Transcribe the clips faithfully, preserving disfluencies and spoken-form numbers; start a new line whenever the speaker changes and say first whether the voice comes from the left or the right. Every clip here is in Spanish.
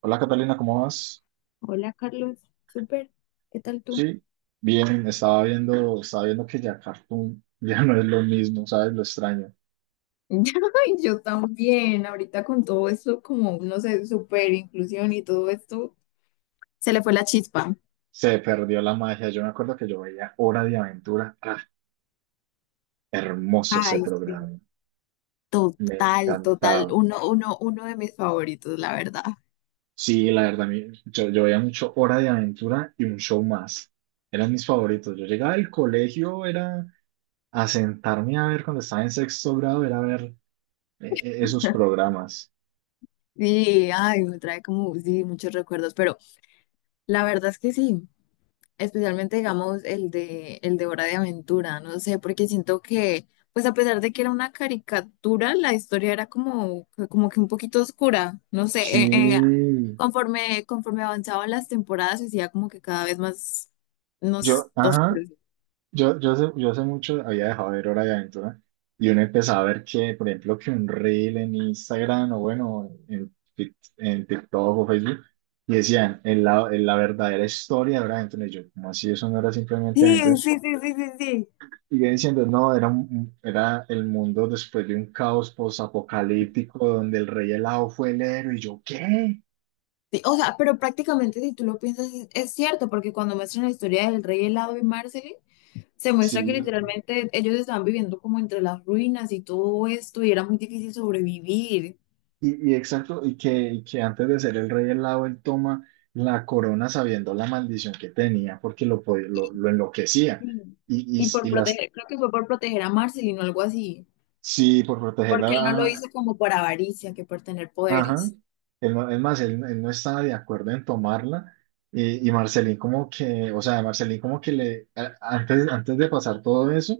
right: Hola Catalina, ¿cómo vas?
left: Hola Carlos, súper, ¿qué tal tú?
right: Sí, bien, estaba viendo, estaba viendo que ya Cartoon ya no es lo mismo, ¿sabes? Lo extraño.
left: Ay, yo también, ahorita con todo esto, como, no sé, super inclusión y todo esto, se le fue la chispa.
right: Se perdió la magia. Yo me acuerdo que yo veía Hora de Aventura. ¡Ah, hermoso ese
left: Ay, sí.
right: programa! Me
left: Total, total,
right: encantaba.
left: uno, uno, uno de mis favoritos, la verdad.
right: Sí, la verdad, a mí- yo, yo veía mucho Hora de Aventura y un show más. Eran mis favoritos. Yo llegaba al colegio, era a sentarme a ver cuando estaba en sexto grado, era ver eh, eh, esos programas.
left: Sí, ay, me trae como, sí, muchos recuerdos, pero la verdad es que sí. Especialmente digamos el de el de Hora de Aventura, no sé, porque siento que pues a pesar de que era una caricatura, la historia era como como que un poquito oscura, no sé,
right: Sí,
left: eh, eh, conforme conforme avanzaban las temporadas se hacía como que cada vez más nos
right: yo, ajá.
left: oscuro.
right: Yo, yo, hace, yo hace mucho había dejado de ver Hora de Aventura y uno empezaba a ver que, por ejemplo, que un reel en Instagram o bueno, en, Tik- en TikTok o Facebook y decían en la, en la verdadera historia de Hora de Aventura. Y yo, como así? Eso no era simplemente
left: Sí,
right: Aventura.
left: sí, sí, sí, sí, sí.
right: Y yo diciendo, no, era, un- un- era el mundo después de un caos posapocalíptico donde el rey helado fue el héroe. Y yo, ¿qué?
left: Sí, o sea, pero prácticamente si tú lo piensas es, es cierto, porque cuando muestran la historia del rey helado y Marceline se
right: Sí,
left: muestra que literalmente ellos estaban viviendo como entre las ruinas y todo esto, y era muy difícil sobrevivir.
right: Y, y exacto, y que, y que antes de ser el rey helado, él toma la corona sabiendo la maldición que tenía, porque lo, po- lo,
left: Y,
right: lo enloquecía.
left: y
right: Y, y,
left: y por
right: y las,
left: proteger, creo que fue por proteger a Marceline o algo así,
right: sí, por
left: porque él no lo
right: protegerla,
left: hizo como por avaricia, que por tener
right: ajá.
left: poderes.
right: Él no- es más, él, él no estaba de acuerdo en tomarla. Y, y Marcelín como que, o sea, Marcelín como que le, a- antes, antes de pasar todo eso,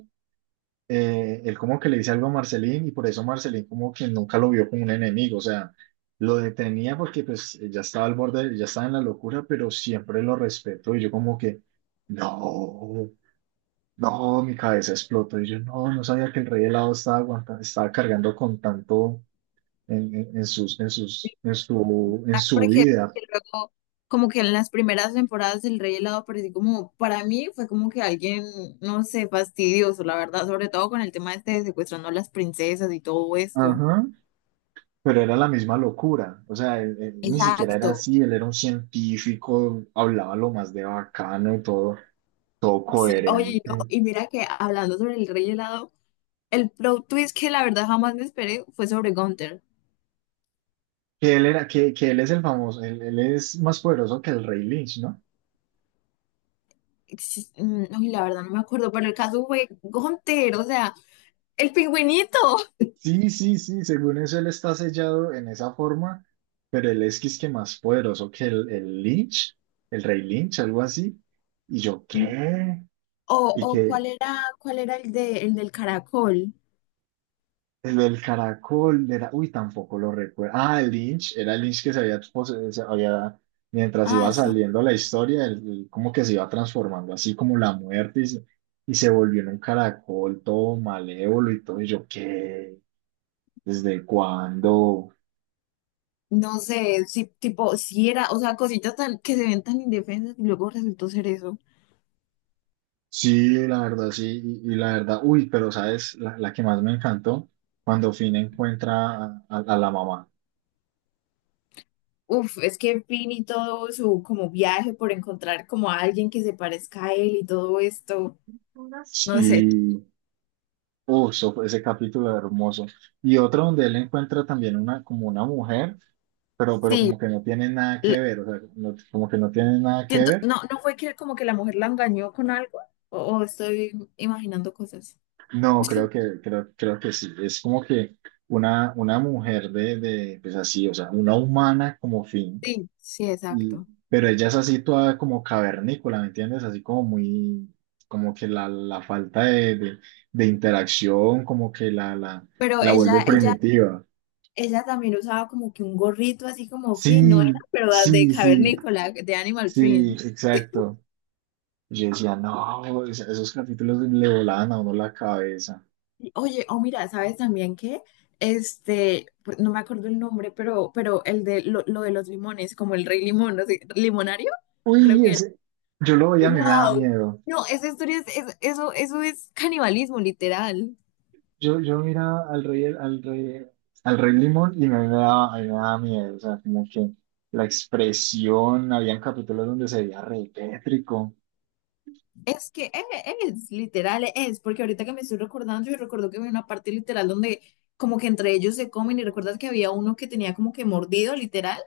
right: eh, él como que le dice algo a Marcelín y por eso Marcelín como que nunca lo vio como un enemigo, o sea, lo detenía porque pues ya estaba al borde, ya estaba en la locura, pero siempre lo respetó y yo como que, no, no, mi cabeza explotó y yo no, no sabía que el rey helado estaba aguantando, estaba cargando con tanto en, en, en sus, en sus, en su, en
left: Ah,
right: su
left: porque,
right: vida.
left: porque luego, como que en las primeras temporadas del Rey Helado pareció como, para mí fue como que alguien, no sé, fastidioso, la verdad, sobre todo con el tema este de secuestrando a las princesas y todo esto.
right: Ajá. Pero era la misma locura, o sea, él- él ni siquiera era
left: Exacto.
right: así, él era un científico, hablaba lo más de bacano y todo, todo
left: Sí, oye, y no,
right: coherente.
left: y mira que hablando sobre el Rey Helado, el plot twist que la verdad jamás me esperé fue sobre Gunther.
right: Que él era, que, que él es el famoso, él, él es más poderoso que el Rey Lynch, ¿no?
left: Exis- mm, Uy, la verdad no me acuerdo, pero el caso fue Gunther, o sea, el pingüinito.
right: Sí, sí, sí, según eso él está sellado en esa forma, pero él es que más poderoso que el, el Lynch, el Rey Lynch, algo así. Y yo,
left: Mm.
right: ¿qué?
left: O,
right: Y
left: o
right: que,
left: cuál era, cuál era el de, el del caracol.
right: el del caracol era, uy, tampoco lo recuerdo. Ah, el Lynch, era el Lynch que se había, pose- se había- mientras iba
left: Ah, sí.
right: saliendo la historia, el- el- como que se iba transformando, así como la muerte, y se, y se volvió en un caracol todo malévolo y todo. Y yo, ¿qué? ¿Desde cuándo?
left: No sé, sí, tipo, si era, o sea, cositas tan, que se ven tan indefensas y luego resultó ser eso.
right: Sí, la verdad, sí, y, y la verdad, uy, pero ¿sabes? La, la que más me encantó, cuando Finn encuentra a, a- a la mamá.
left: Uf, es que Finn y todo su como viaje por encontrar como a alguien que se parezca a él y todo esto, no sé.
right: Sí, Uh, so- ese capítulo hermoso. Y otro donde él encuentra también una, como una mujer, pero, pero
left: Sí,
right: como que no tiene nada que ver, o sea, no- como que no tiene nada que ver.
left: no, no fue que como que la mujer la engañó con algo, o, o estoy imaginando cosas.
right: No, creo que, creo, creo que sí. Es como que una, una mujer de, de, pues así, o sea, una humana como fin.
left: Sí, sí,
right: Y,
left: exacto.
right: pero ella es así toda como cavernícola, ¿me entiendes? Así como muy, como que la, la falta de, de, de interacción, como que la, la,
left: Pero
right: la vuelve
left: ella, ella,
right: primitiva.
left: ella también usaba como que un gorrito así como fino,
right: Sí,
left: ¿no era, pero de
right: sí, sí.
left: cavernícola, de Animal
right: Sí,
left: Print?
right: exacto. Y yo decía, no, es- esos capítulos le volaban a uno la cabeza.
left: Y, oye, oh mira, ¿sabes también qué? Este, pues, no me acuerdo el nombre, pero, pero el de lo, lo de los limones, como el rey limón, no sé, limonario, creo
right: Uy,
left: que era.
right: ese, yo lo veía, a mí me daba
left: ¡Wow!
right: miedo.
left: No, esa historia es, es- eso, eso es canibalismo, literal.
right: Yo, yo miraba al rey, al rey, al rey Limón y a mí me daba, a mí me daba miedo. O sea, como que la expresión, habían capítulos donde se veía re tétrico.
left: Es que es, es, literal es, porque ahorita que me estoy recordando, yo recuerdo que había una parte literal donde como que entre ellos se comen y recuerdas que había uno que tenía como que mordido, literal.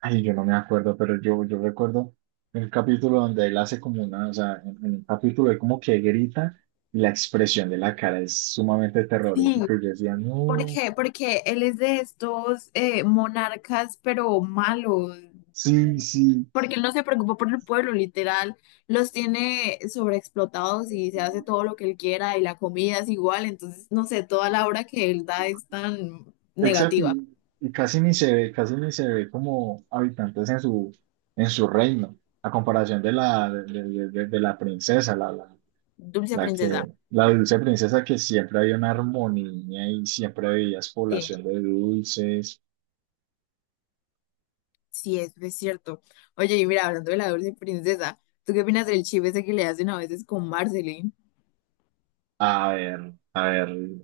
right: Ay, yo no me acuerdo, pero yo, yo recuerdo el capítulo donde él hace como una, o sea, en, en un capítulo él como que grita y la expresión de la cara es sumamente
left: Sí,
right: terrorífica. Y yo decía,
left: ¿por
right: no.
left: qué? Porque él es de estos eh, monarcas, pero malos,
right: Sí, sí,
left: porque él no se preocupa por el pueblo, literal, los tiene sobreexplotados y se hace todo lo que él quiera y la comida es igual, entonces no sé, toda la obra que él da es tan
right: exacto,
left: negativa.
right: y, y casi ni se ve, casi ni se ve como habitantes en su, en su reino, a comparación de la, de, de- de- de la princesa, la, la,
left: Dulce
right: la
left: princesa.
right: que, la dulce princesa que siempre había una armonía y siempre había
left: Sí.
right: población de dulces.
left: Sí, eso es cierto. Oye, y mira, hablando de la dulce princesa, ¿tú qué opinas del chip ese que le hacen a veces con Marceline?
right: A ver, a ver,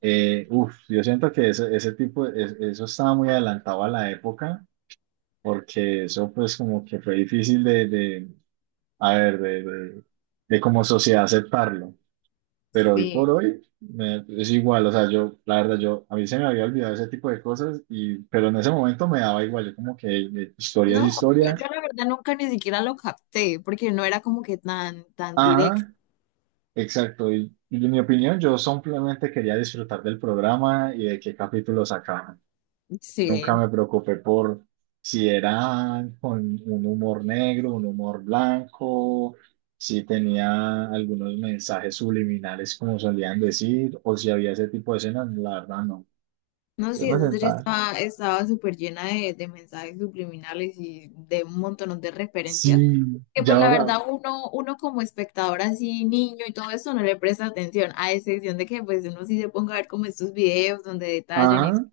right: eh, uf, yo siento que ese, ese tipo, es- eso estaba muy adelantado a la época, porque eso pues como que fue difícil a ver, de, de, de como sociedad aceptarlo. Pero hoy
left: Sí.
right: por hoy me- es igual, o sea, yo, la verdad, yo, a mí se me había olvidado ese tipo de cosas, y, pero en ese momento me daba igual, yo como que eh, historia es
left: No, yo,
right: historia.
left: yo la verdad nunca ni siquiera lo capté, porque no era como que tan, tan directo.
right: Ajá, exacto, y, y en mi opinión, yo simplemente quería disfrutar del programa y de qué capítulo sacaban. Nunca
left: Sí.
right: me preocupé por si era con un humor negro, un humor blanco, si tenía algunos mensajes subliminales, como solían decir, o si había ese tipo de escenas, la verdad no.
left: No,
right: Yo
left: sí,
right: me
left: esa serie
right: sentaba.
left: estaba, estaba súper llena de, de mensajes subliminales y de un montón de referencias,
right: Sí,
left: que
right: ya
left: pues la
right: ahora,
left: verdad uno, uno como espectador así, niño y todo eso, no le presta atención, a excepción de que pues uno sí se ponga a ver como estos videos donde detallan y...
right: ajá,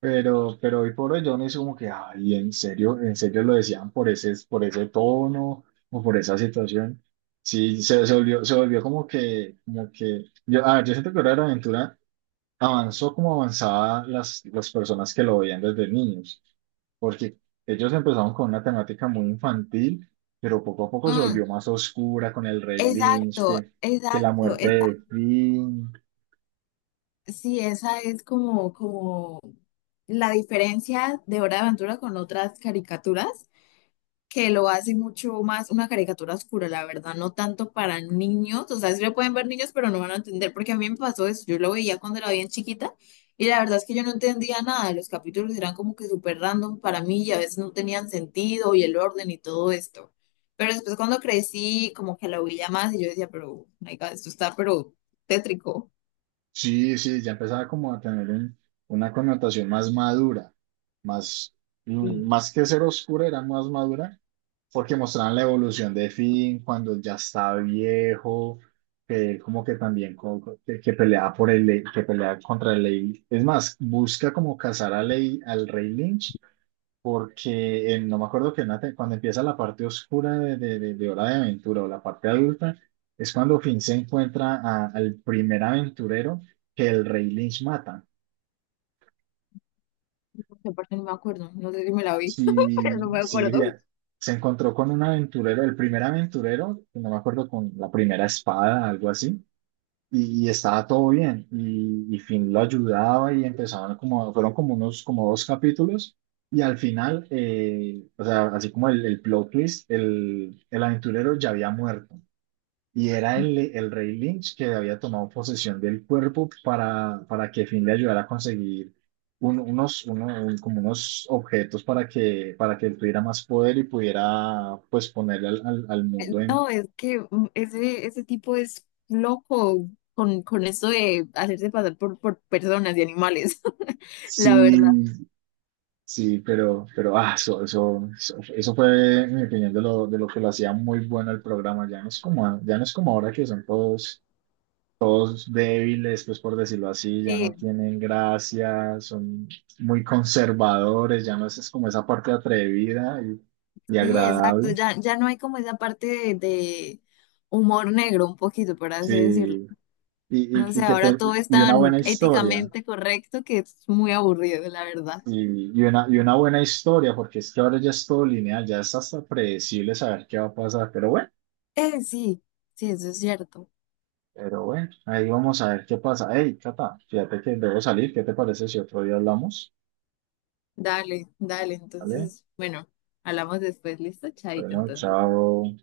right: pero, pero hoy por hoy yo me hice como que, ay, en serio, en serio lo decían por ese, por ese tono o por esa situación. Sí, se, se volvió, se volvió como que, como que, yo, a ver, yo siento que Hora de Aventura avanzó como avanzaban las, las personas que lo veían desde niños, porque ellos empezaron con una temática muy infantil, pero poco a poco se
left: Mm,
right: volvió más oscura con el Rey Lynch,
left: exacto,
right: que, que la
left: exacto,
right: muerte
left: esa,
right: de Finn.
left: sí, esa es como, como la diferencia de Hora de Aventura con otras caricaturas, que lo hace mucho más una caricatura oscura, la verdad, no tanto para niños, o sea, sí lo pueden ver niños, pero no van a entender, porque a mí me pasó eso, yo lo veía cuando era bien chiquita y la verdad es que yo no entendía nada, los capítulos eran como que súper random para mí y a veces no tenían sentido y el orden y todo esto. Pero después cuando crecí, como que lo veía más y yo decía, pero, my God, esto está pero tétrico.
right: Sí, sí, ya empezaba como a tener un- una connotación más madura, más, mm,
left: Y
right: más que ser oscura, era más madura porque mostraban la evolución de Finn cuando ya está viejo, que él como que también co- co- que, que pelea por el Ley- que pelea contra el Ley. Es más, busca como cazar a Ley, al Rey Lynch, porque en- no me acuerdo que en la te- cuando empieza la parte oscura de, de, de- de Hora de Aventura o la parte adulta, es cuando Finn se encuentra a- al primer aventurero que el Rey Lynch mata.
left: aparte no me acuerdo, no sé si me la vi, pero no
right: Sí,
left: me
right: sí,
left: acuerdo.
right: bien. Se encontró con un aventurero, el primer aventurero, no me acuerdo, con la primera espada, algo así, y, y estaba todo bien, y, y Finn lo ayudaba y empezaban como, fueron como unos, como dos capítulos, y al final, eh, o sea, así como el, el plot twist, el, el aventurero ya había muerto. Y era el, el rey Lynch que había tomado posesión del cuerpo para, para que fin le ayudara a conseguir un- unos, uno- un- como unos objetos para que, para que él tuviera más poder y pudiera pues ponerle al, al, al mundo en...
left: No, es que mm, ese, ese tipo es loco con, con eso de hacerse pasar por, por personas y animales, la verdad.
right: Sí, sí, pero, pero ah, eso, eso, eso, eso fue, en mi opinión, de lo, de lo que lo hacía muy bueno el programa. Ya no es como, a- ya no es como ahora que son todos débiles, pues por decirlo así, ya
left: Sí,
right: no tienen gracia, son muy conservadores, ya no es, es como esa parte atrevida y, y
left: sí, exacto.
right: agradable.
left: Ya, ya no hay como esa parte de, de humor negro, un poquito, por así
right: Sí,
left: decirlo.
right: y, y,
left: No
right: y
left: sé,
right: que
left: ahora
right: te-
left: todo es
right: y una
left: tan
right: buena historia,
left: éticamente correcto que es muy aburrido, la verdad.
right: y, y una, y una buena historia, porque es que ahora ya es todo lineal, ya es hasta predecible saber qué va a pasar, pero bueno,
left: Eh, sí, sí, eso es cierto.
right: pero bueno, ahí vamos a ver qué pasa. Hey, Cata, fíjate que debo salir, ¿qué te parece si otro día hablamos?
left: Dale, dale.
right: ¿Vale?
left: Entonces, bueno, hablamos después. Listo, chaito,
right: Bueno,
left: entonces.
right: chao.